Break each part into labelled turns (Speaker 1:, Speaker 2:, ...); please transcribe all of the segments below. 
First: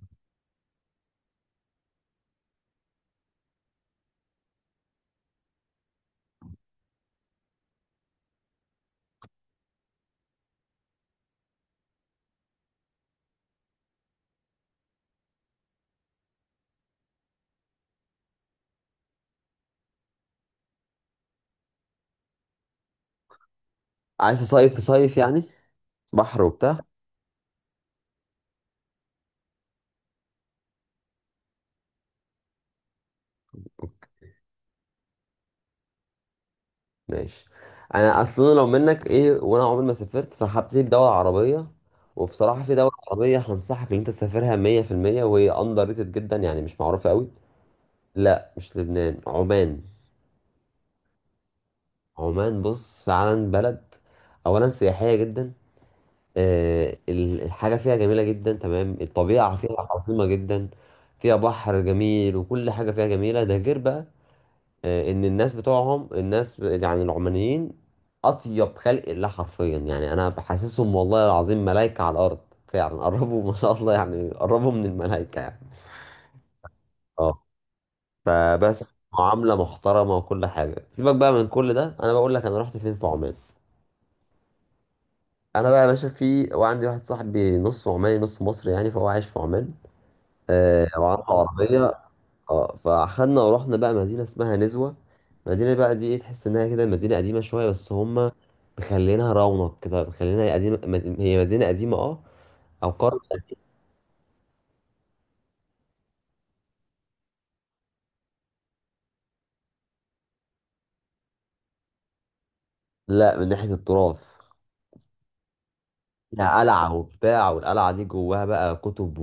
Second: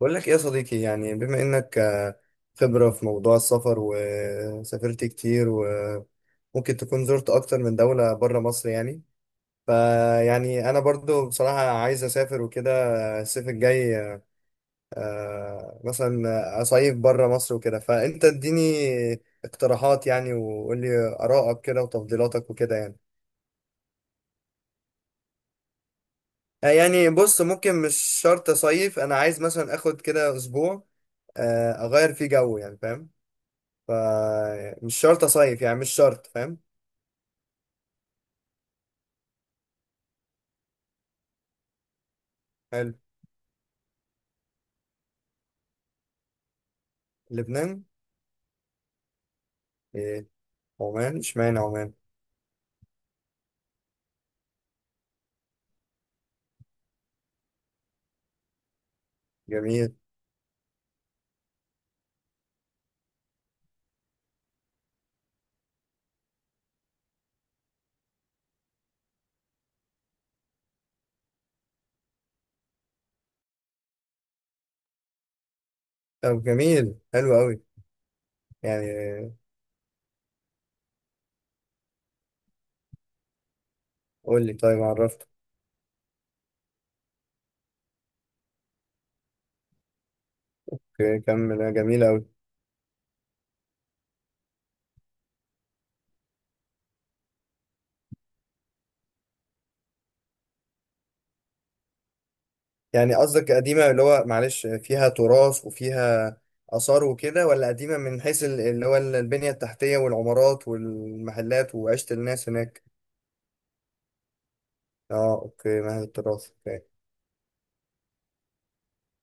Speaker 1: بقول لك ايه يا صديقي؟ يعني بما انك خبرة في موضوع السفر وسافرت كتير وممكن تكون زرت اكتر من دولة بره مصر يعني. فيعني انا برضو بصراحة عايز اسافر وكده الصيف الجاي. مثلا اصيف بره مصر وكده، فانت اديني اقتراحات يعني، وقول لي ارائك كده وتفضيلاتك وكده يعني.
Speaker 2: عايز تصيف تصيف يعني بحر وبتاع.
Speaker 1: يعني بص، ممكن مش شرط اصيف، انا عايز مثلا اخد كده اسبوع اغير فيه جو يعني، فاهم؟ فمش شرط أصيف يعني، مش شرط، فاهم؟
Speaker 2: ماشي. انا اصلا لو منك ايه، وانا عمري ما سافرت فهبتدي بدولة عربية. وبصراحة في دولة
Speaker 1: حلو.
Speaker 2: عربية هنصحك ان انت تسافرها 100%، وهي اندر ريتد جدا يعني مش معروفة قوي.
Speaker 1: لبنان.
Speaker 2: لا مش لبنان، عمان.
Speaker 1: إيه؟ عمان؟ اشمعنى عمان؟
Speaker 2: عمان بص فعلا بلد اولا سياحية جدا. الحاجة فيها جميلة جدا، تمام. الطبيعة فيها
Speaker 1: جميل.
Speaker 2: عظيمة جدا، فيها بحر جميل، وكل حاجة فيها جميلة. ده غير بقى ان الناس بتوعهم، الناس يعني العمانيين، اطيب خلق الله حرفيا. يعني انا بحسسهم والله العظيم ملائكة على الارض، فعلا. قربوا ما شاء الله يعني، قربوا من الملائكة يعني.
Speaker 1: طب جميل حلو
Speaker 2: اه،
Speaker 1: أوي.
Speaker 2: فبس
Speaker 1: يعني
Speaker 2: معاملة محترمة وكل حاجة. سيبك بقى من كل ده، انا بقول لك انا رحت فين في عمان.
Speaker 1: قول لي طيب عرفت.
Speaker 2: انا بقى يا باشا في، وعندي واحد صاحبي نص عماني نص مصري يعني، فهو عايش في عمان. آه، وعنده
Speaker 1: كمل،
Speaker 2: عربية.
Speaker 1: جميل أوي.
Speaker 2: اه، فاخدنا ورحنا بقى مدينة اسمها نزوة. المدينة بقى دي ايه، تحس انها كده مدينة قديمة شوية، بس هما مخلينها رونق كده، مخلينها قديمة. هي مدينة قديمة اه، او
Speaker 1: يعني
Speaker 2: قرية.
Speaker 1: قصدك قديمة اللي هو معلش فيها تراث وفيها آثار وكده، ولا قديمة من حيث اللي هو البنية التحتية والعمارات والمحلات وعيشة الناس هناك؟
Speaker 2: لا من ناحية التراث.
Speaker 1: اه، اوكي، مهد التراث،
Speaker 2: فيها
Speaker 1: اوكي.
Speaker 2: قلعة وبتاع، والقلعة دي جواها بقى كتب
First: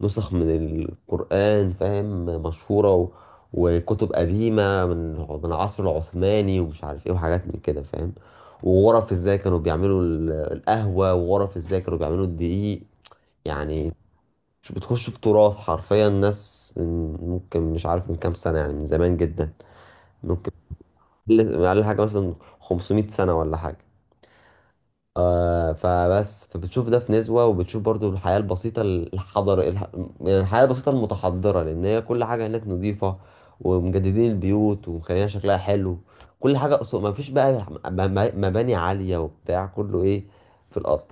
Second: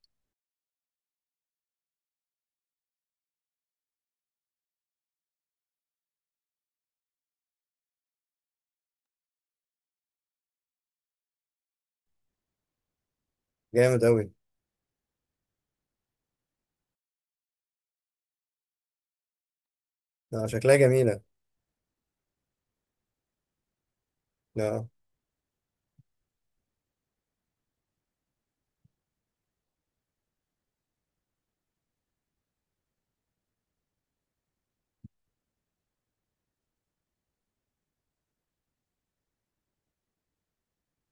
Speaker 2: ونسخ من القرآن، فاهم؟ مشهورة، و... وكتب قديمة من العصر العثماني ومش عارف ايه، وحاجات من كده فاهم. وغرف ازاي كانوا بيعملوا القهوة، وغرف ازاي كانوا بيعملوا الدقيق يعني.
Speaker 1: جامد أوي.
Speaker 2: مش بتخش في تراث حرفيا، الناس من ممكن مش عارف من كام سنة يعني، من زمان جدا ممكن.
Speaker 1: شكلها جميلة.
Speaker 2: أقل حاجة مثلا 500 سنة ولا حاجة.
Speaker 1: لا.
Speaker 2: آه، فبس فبتشوف ده في نسبة، وبتشوف برضو الحياة البسيطة، الحضر يعني الحياة البسيطة المتحضرة، لأن هي كل حاجة هناك نظيفة، ومجددين البيوت، ومخليها شكلها حلو. كل حاجة أصلا، ما فيش بقى مباني عالية وبتاع، كله إيه، في الأرض.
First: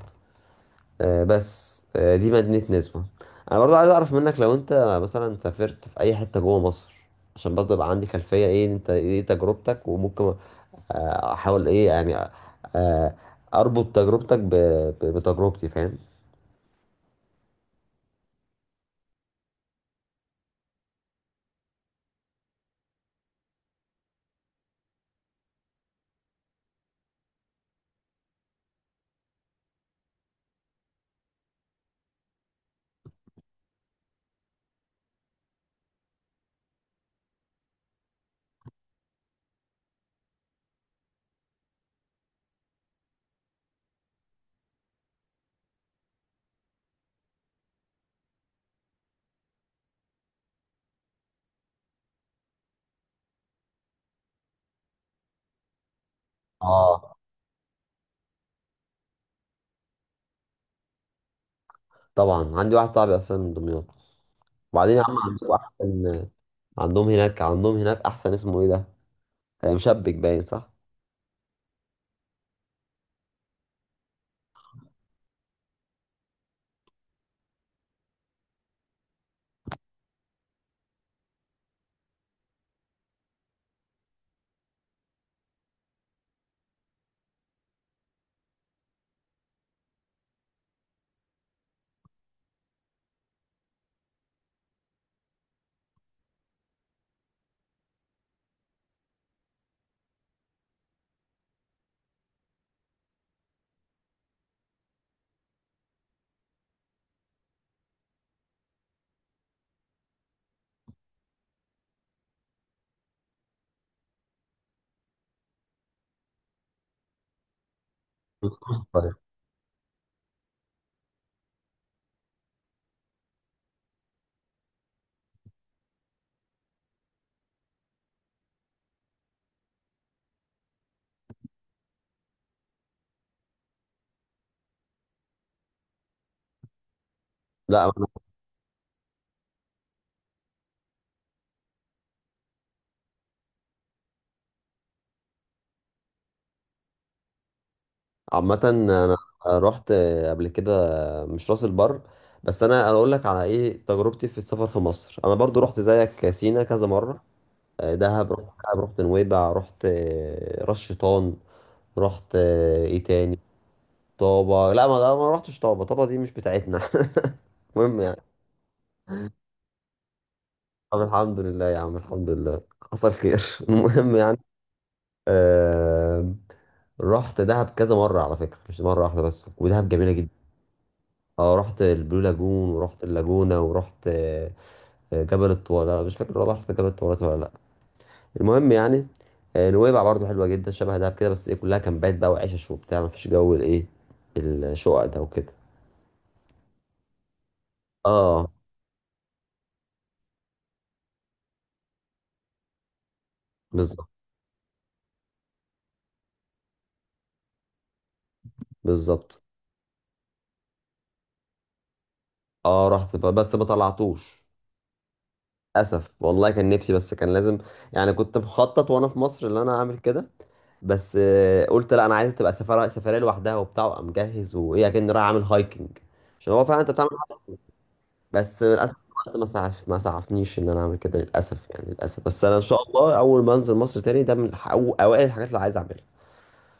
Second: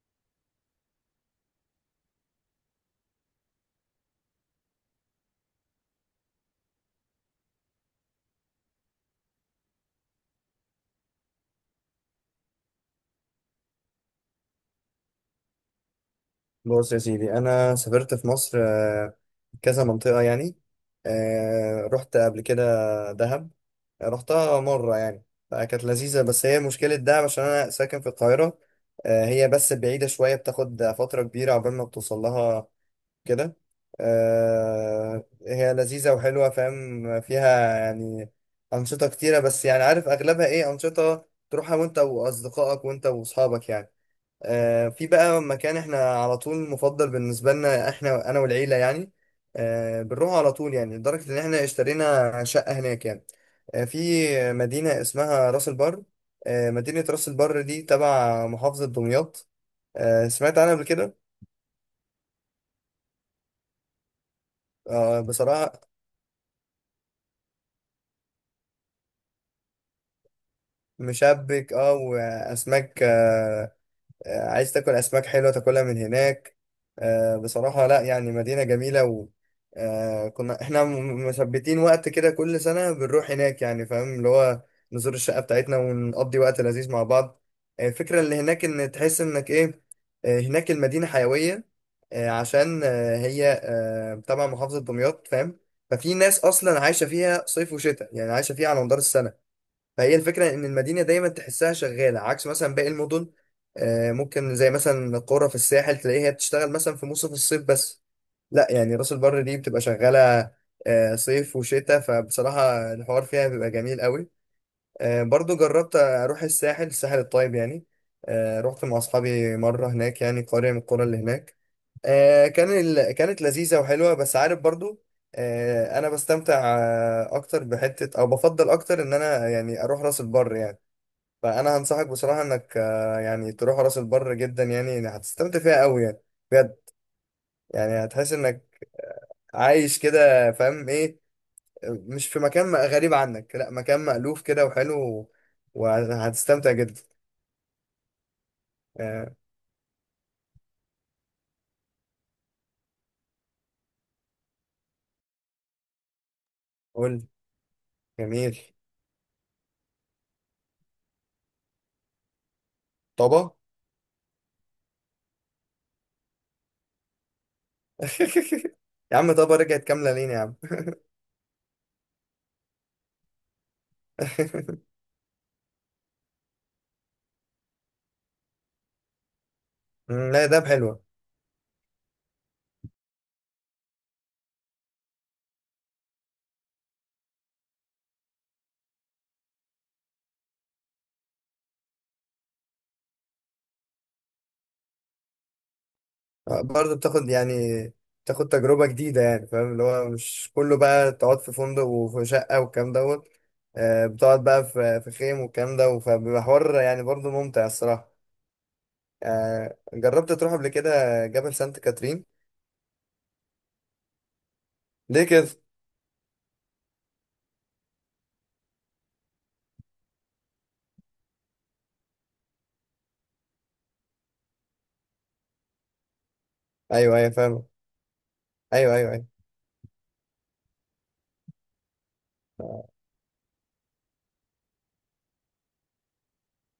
Speaker 2: بس دي مدينة نسبة. انا برضو عايز اعرف منك لو انت مثلا سافرت في اي حتة جوه مصر، عشان برضو يبقى عندي خلفية ايه انت، ايه تجربتك، وممكن احاول ايه يعني، آه، اربط تجربتك بتجربتي فاهم.
Speaker 1: بص يا سيدي، انا سافرت في مصر كذا منطقه يعني. رحت قبل كده دهب. رحتها مره يعني. فكانت لذيذه، بس هي مشكله دهب عشان انا ساكن في القاهره. هي بس بعيده شويه، بتاخد فتره كبيره عقبال ما بتوصل لها كده. هي لذيذه وحلوه، فاهم فيها يعني انشطه كتيره، بس يعني عارف اغلبها ايه؟ انشطه تروحها وانت واصدقائك وانت واصحابك يعني. في بقى مكان احنا على طول مفضل بالنسبة لنا، احنا انا والعيلة يعني. بنروح على طول يعني، لدرجة ان احنا اشترينا شقة هناك يعني. في مدينة اسمها راس البر. مدينة
Speaker 2: اه
Speaker 1: راس البر دي تبع محافظة دمياط. سمعت عنها قبل كده.
Speaker 2: طبعا عندي واحد صاحبي اصلا من دمياط، وبعدين يا عم عندهم
Speaker 1: بصراحة.
Speaker 2: احسن. عندهم هناك احسن اسمه ايه ده، آه، مشبك باين صح.
Speaker 1: مشبك، اه، واسماك عايز تاكل اسماك حلوه تاكلها من هناك. بصراحه لا، يعني مدينه جميله. و كنا احنا مثبتين وقت كده، كل سنه بنروح هناك يعني، فاهم اللي هو نزور الشقه بتاعتنا ونقضي وقت لذيذ مع بعض. الفكره اللي هناك ان تحس انك ايه. هناك المدينه حيويه عشان هي تبع محافظه دمياط، فاهم. ففي ناس اصلا عايشه فيها صيف وشتاء يعني، عايشه فيها على مدار السنه. فهي الفكرة إن المدينة دايما تحسها شغالة عكس مثلا باقي المدن. ممكن زي مثلا القرى في الساحل تلاقيها بتشتغل مثلا في موسم الصيف بس. لا يعني راس البر دي بتبقى شغالة صيف وشتاء، فبصراحة الحوار فيها بيبقى جميل قوي. برضو جربت أروح الساحل الطيب يعني. رحت مع
Speaker 2: طيب.
Speaker 1: أصحابي مرة هناك يعني، قرية من القرى اللي هناك. كانت لذيذة وحلوة، بس عارف برضو أنا بستمتع أكتر بحتة، أو بفضل أكتر إن أنا يعني أروح راس البر يعني. فانا هنصحك بصراحه انك يعني تروح راس البر جدا يعني، يعني هتستمتع فيها قوي يعني، بجد.
Speaker 2: لا.
Speaker 1: يعني هتحس انك عايش كده، فاهم ايه، مش في مكان غريب عنك، لا، مكان مألوف كده وحلو، وهتستمتع جدا.
Speaker 2: عامة انا
Speaker 1: آه،
Speaker 2: رحت قبل كده مش راس البر، بس انا أنا اقول لك على ايه تجربتي في السفر في مصر. انا برضو رحت زيك سينا كذا مرة،
Speaker 1: قول.
Speaker 2: آه، دهب. رحت
Speaker 1: جميل.
Speaker 2: دهب، رحت نويبع، رحت آه، راس شيطان، رحت آه، ايه تاني،
Speaker 1: طبا.
Speaker 2: طابة. لا ما رحتش طابة، طابة دي مش بتاعتنا. المهم يعني،
Speaker 1: يا عم طبا رجعت كامله لين يا عم.
Speaker 2: طب الحمد لله يا عم، الحمد لله، حصل خير. المهم يعني، آه، رحت دهب كذا مرة على فكرة، مش مرة واحدة بس، ودهب جميلة جدا.
Speaker 1: لا، دهب حلوه.
Speaker 2: اه رحت البلو لاجون، ورحت اللاجونة، ورحت آه، جبل الطويلة، مش فاكر والله رحت جبل الطويلات ولا لأ. المهم يعني، آه، نويبع برضو حلوة جدا، شبه دهب كده، بس ايه كلها كامبات بقى وعيشة وبتاع، مفيش جو الايه الشقق ده وكده.
Speaker 1: برضه بتاخد يعني، بتاخد
Speaker 2: اه
Speaker 1: تجربة جديدة يعني، فاهم اللي هو مش كله بقى تقعد في فندق وفي شقة والكلام دوت.
Speaker 2: بالظبط.
Speaker 1: بتقعد بقى في خيم والكلام ده، فبيبقى حوار يعني برضه ممتع الصراحة.
Speaker 2: بالظبط.
Speaker 1: جربت تروح قبل كده جبل سانت كاترين؟
Speaker 2: اه رحت بس ما طلعتوش.
Speaker 1: ليه كده؟
Speaker 2: للأسف والله كان نفسي، بس كان لازم يعني، كنت مخطط وانا في مصر ان انا اعمل كده. بس آه، قلت لا، انا عايز تبقى سفرية سفرية لوحدها وبتاع، وابقى مجهز وايه، اكن رايح اعمل هايكنج، عشان هو فعلا انت بتعمل.
Speaker 1: أيوه أيوه فاهم.
Speaker 2: بس
Speaker 1: أيوه
Speaker 2: للاسف
Speaker 1: أيوه.
Speaker 2: الوقت ما سعف، ما سعفنيش ان انا اعمل كده للاسف يعني، للاسف. بس انا ان شاء
Speaker 1: أيوه.
Speaker 2: الله اول ما انزل مصر تاني ده من أو اوائل الحاجات اللي عايز اعملها.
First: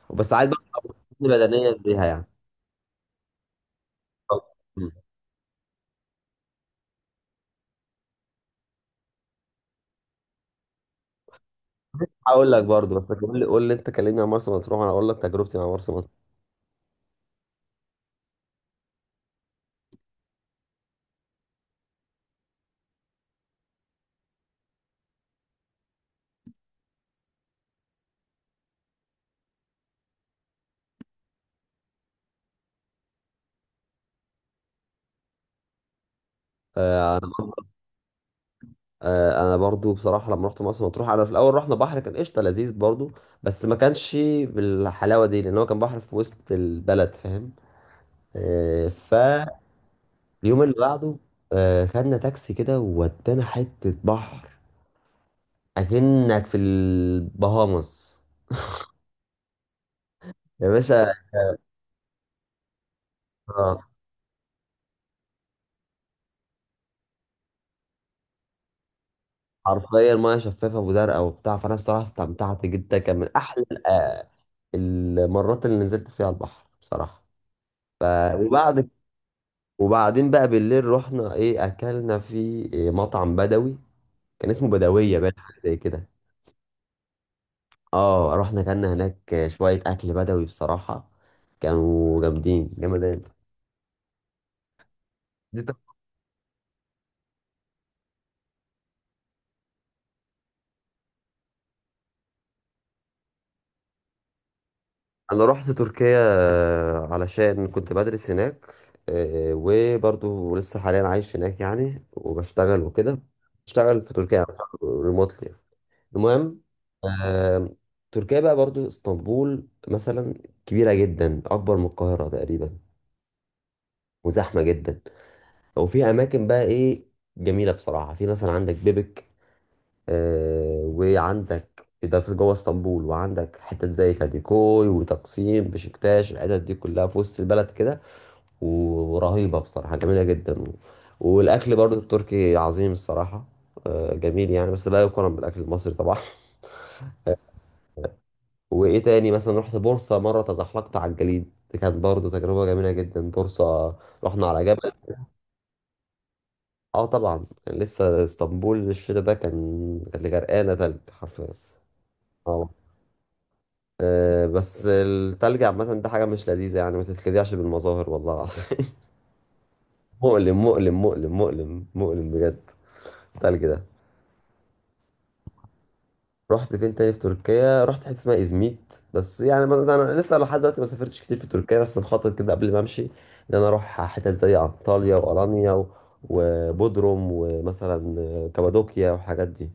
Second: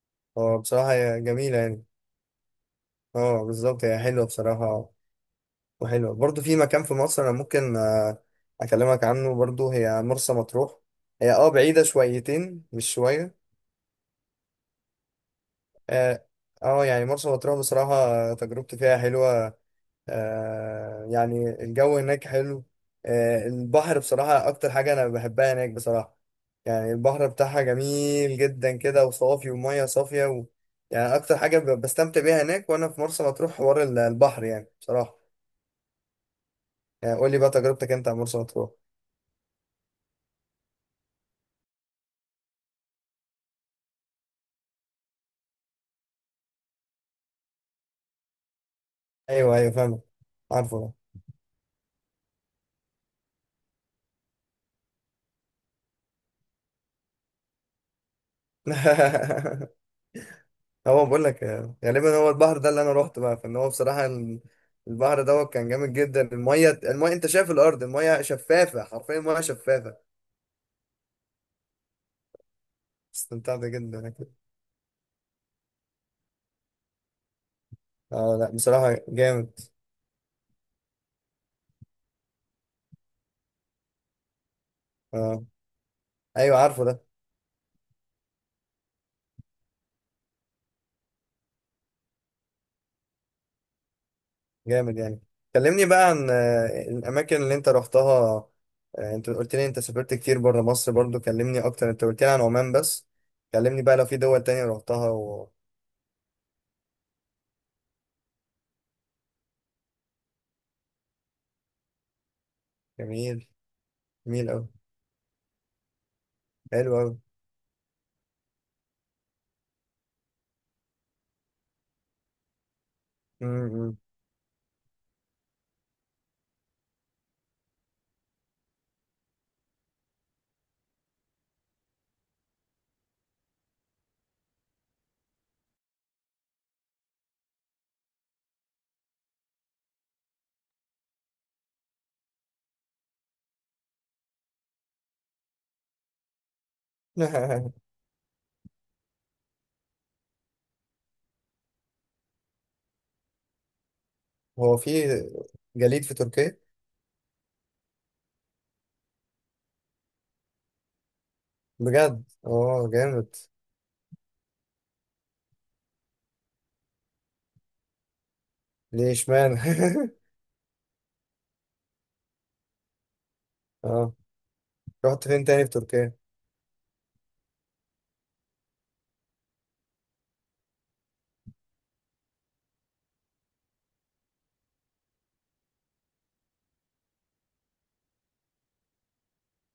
Speaker 2: وبس عايز بقى
Speaker 1: هو بصراحة هي
Speaker 2: تكون
Speaker 1: جميلة
Speaker 2: بدنيا
Speaker 1: يعني.
Speaker 2: بيها يعني.
Speaker 1: اه بالظبط، هي حلوة
Speaker 2: طب، مم.
Speaker 1: بصراحة. وحلوة برضه في مكان في مصر أنا ممكن أكلمك عنه برضه، هي مرسى مطروح. هي اه بعيدة
Speaker 2: هقول لك
Speaker 1: شويتين، مش
Speaker 2: برضو، بس
Speaker 1: شوية.
Speaker 2: قول لي انت، كلمني عن مرسى مطروح، انا اقول لك تجربتي مع مرسى مطروح.
Speaker 1: اه. يعني مرسى مطروح بصراحة تجربتي فيها حلوة. آه يعني الجو هناك حلو. آه البحر بصراحة، أكتر حاجة أنا بحبها هناك بصراحة. يعني البحر بتاعها جميل جدا كده وصافي ومية صافية و... يعني أكتر حاجة بستمتع بيها هناك وأنا في مرسى مطروح، حوار البحر يعني بصراحة. يعني قول لي بقى تجربتك أنت عن مرسى مطروح.
Speaker 2: آه، انا برضو بصراحه لما رحت مرسى مطروح، انا في الاول رحنا بحر، كان قشطه لذيذ برضو، بس ما كانش بالحلاوه دي، لان هو كان بحر في وسط البلد فاهم. آه،
Speaker 1: أيوه
Speaker 2: فاليوم
Speaker 1: أيوه فاهمك.
Speaker 2: اللي
Speaker 1: عارفه.
Speaker 2: بعده آه، خدنا تاكسي كده وودانا حته بحر، اكنك في البهامس يا
Speaker 1: هو
Speaker 2: باشا.
Speaker 1: بقول لك غالبا هو البحر ده اللي انا روحته بقى، فان هو
Speaker 2: آه،
Speaker 1: بصراحه البحر دوت كان جامد جدا. الميه، انت شايف الارض، الميه شفافه، حرفيا الميه شفافه.
Speaker 2: حرفيا ميه شفافه وزرقاء وبتاع، فانا الصراحه استمتعت جدا، كان من
Speaker 1: استمتعت
Speaker 2: احلى
Speaker 1: جدا انا
Speaker 2: آه،
Speaker 1: كده.
Speaker 2: المرات اللي نزلت فيها البحر بصراحه. ف...
Speaker 1: اه لا
Speaker 2: وبعد،
Speaker 1: بصراحه جامد.
Speaker 2: وبعدين بقى بالليل رحنا ايه، اكلنا في إيه، مطعم بدوي كان اسمه بدويه بقى
Speaker 1: اه
Speaker 2: حاجه زي كده.
Speaker 1: ايوه عارفه ده.
Speaker 2: اه رحنا اكلنا هناك شويه اكل بدوي بصراحه، كانوا جامدين جامدين.
Speaker 1: جامد يعني.
Speaker 2: دي،
Speaker 1: كلمني بقى عن الاماكن اللي انت روحتها. انت قلت لي انت سافرت كتير بره مصر برضو، كلمني اكتر، انت قلت لي عن عمان بس، كلمني بقى لو في دول تانية روحتها
Speaker 2: انا
Speaker 1: و...
Speaker 2: رحت تركيا آه، علشان كنت بدرس هناك، آه، وبرضو لسه حاليا عايش هناك يعني، وبشتغل وكده.
Speaker 1: جميل.
Speaker 2: بشتغل في تركيا
Speaker 1: جميل قوي.
Speaker 2: ريموتلي. المهم
Speaker 1: حلو قوي.
Speaker 2: آه، تركيا بقى برضو اسطنبول مثلا كبيرة جدا، اكبر من القاهرة تقريبا، وزحمة جدا. وفي اماكن بقى ايه، جميلة بصراحة. في مثلا عندك بيبك آه، وعندك ده في جوه اسطنبول، وعندك حتت زي كاديكوي وتقسيم بشكتاش، الحتت دي كلها في وسط البلد كده، و- ورهيبة بصراحة، جميلة جدا. و... والأكل برضو التركي عظيم الصراحة، آه، جميل يعني، بس لا يقارن بالأكل المصري طبعا. وإيه تاني، مثلا رحت بورصة مرة، تزحلقت على الجليد، دي كانت برضو تجربة جميلة جدا. بورصة رحنا على
Speaker 1: هو في
Speaker 2: جبل.
Speaker 1: جليد في تركيا؟
Speaker 2: اه طبعا، كان لسه اسطنبول الشتا ده كان، كانت غرقانة تلج حرفيا.
Speaker 1: بجد.
Speaker 2: آه.
Speaker 1: اه جامد.
Speaker 2: آه، بس التلج عامة ده حاجة مش لذيذة يعني، ما تتخدعش بالمظاهر والله العظيم.
Speaker 1: ليه اشمعنى؟
Speaker 2: مؤلم مؤلم مؤلم مؤلم مؤلم بجد التلج ده.
Speaker 1: اه رحت فين تاني في تركيا؟
Speaker 2: رحت فين تاني في تركيا؟ رحت حتة اسمها إزميت، بس يعني، ما- انا لسه لحد دلوقتي ما سافرتش كتير في تركيا، بس مخطط كده قبل ما امشي ان انا اروح حتت زي انطاليا والانيا، و- وبودروم، ومثلا آه، كابادوكيا والحاجات دي.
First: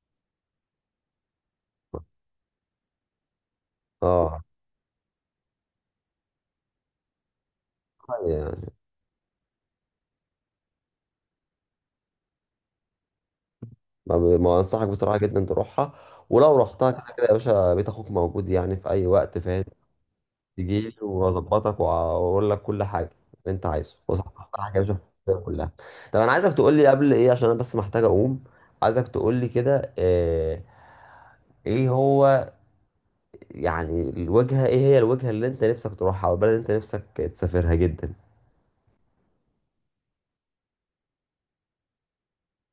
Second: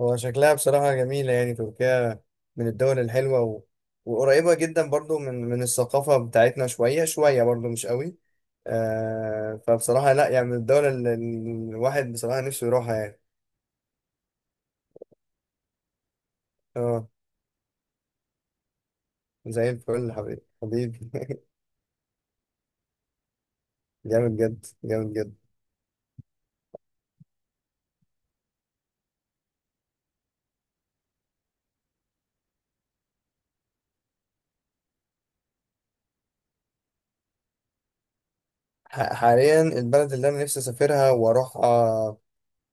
Speaker 1: هو شكلها بصراحة جميلة يعني، تركيا من الدول الحلوة و...
Speaker 2: اه
Speaker 1: وقريبة جدا برضو من الثقافة بتاعتنا شوية شوية، برضو مش قوي.
Speaker 2: يعني
Speaker 1: آه فبصراحة لا يعني من الدول اللي الواحد بصراحة نفسه يروحها يعني.
Speaker 2: ما انصحك بصراحة جدا تروحها، ولو رحتها كده
Speaker 1: اه
Speaker 2: كده يا باشا بيت اخوك موجود يعني في اي وقت فاهم.
Speaker 1: زي الفل. حبيبي
Speaker 2: تجيلي
Speaker 1: حبيبي.
Speaker 2: واظبطك واقول لك كل حاجه اللي انت عايزه وصح.
Speaker 1: جامد
Speaker 2: كل
Speaker 1: جد
Speaker 2: حاجه مش
Speaker 1: جامد جد.
Speaker 2: فيها كلها. طب انا عايزك تقول لي قبل ايه، عشان انا بس محتاج اقوم. عايزك تقول لي كده آه، ايه هو يعني الوجهه، ايه هي الوجهه اللي انت نفسك تروحها، او البلد اللي انت نفسك تسافرها جدا؟
Speaker 1: حاليا البلد اللي انا نفسي اسافرها واروحها،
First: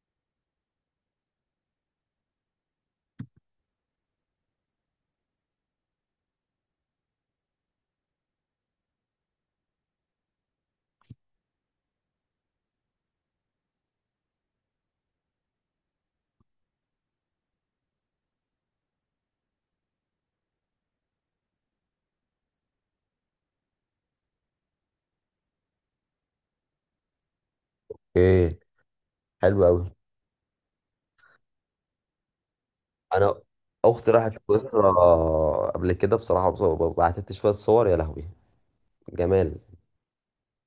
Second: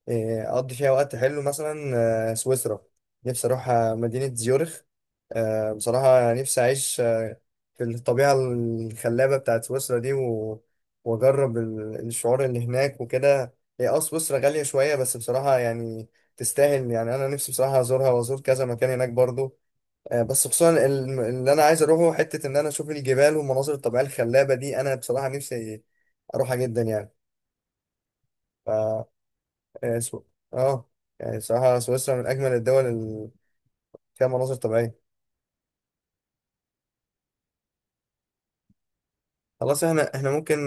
Speaker 1: اقضي فيها وقت حلو مثلا سويسرا. نفسي اروح مدينة زيورخ. بصراحة نفسي اعيش في الطبيعة الخلابة بتاعت سويسرا دي و... واجرب الشعور اللي هناك وكده. هي اه سويسرا غالية شوية بس بصراحة يعني تستاهل يعني. انا نفسي بصراحة ازورها وازور كذا مكان هناك برضو. بس خصوصا اللي انا عايز اروحه حتة ان انا اشوف الجبال والمناظر الطبيعية الخلابة دي، انا بصراحة نفسي اروحها جدا
Speaker 2: ايه،
Speaker 1: يعني.
Speaker 2: حلو قوي.
Speaker 1: آه، سو... اه. يعني صراحة سويسرا من أجمل الدول اللي
Speaker 2: انا اختي
Speaker 1: فيها
Speaker 2: راحت
Speaker 1: مناظر
Speaker 2: سويسرا
Speaker 1: طبيعية.
Speaker 2: قبل كده بصراحه، بعتت لي شويه صور، يا لهوي جمال.
Speaker 1: خلاص، احنا ممكن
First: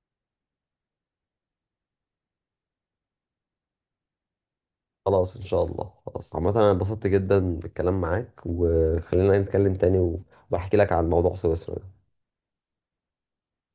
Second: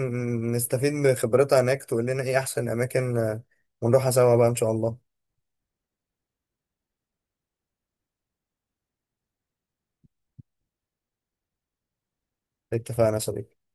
Speaker 1: نستفيد من خبرتها هناك، تقول لنا ايه أحسن أماكن ونروحها سوا بقى إن شاء الله.
Speaker 2: خلاص ان شاء الله، خلاص. عامة انا انبسطت جدا بالكلام معاك، وخلينا نتكلم تاني، وبحكي لك عن موضوع سويسرا ده.
Speaker 1: اتفقنا يا صديقي.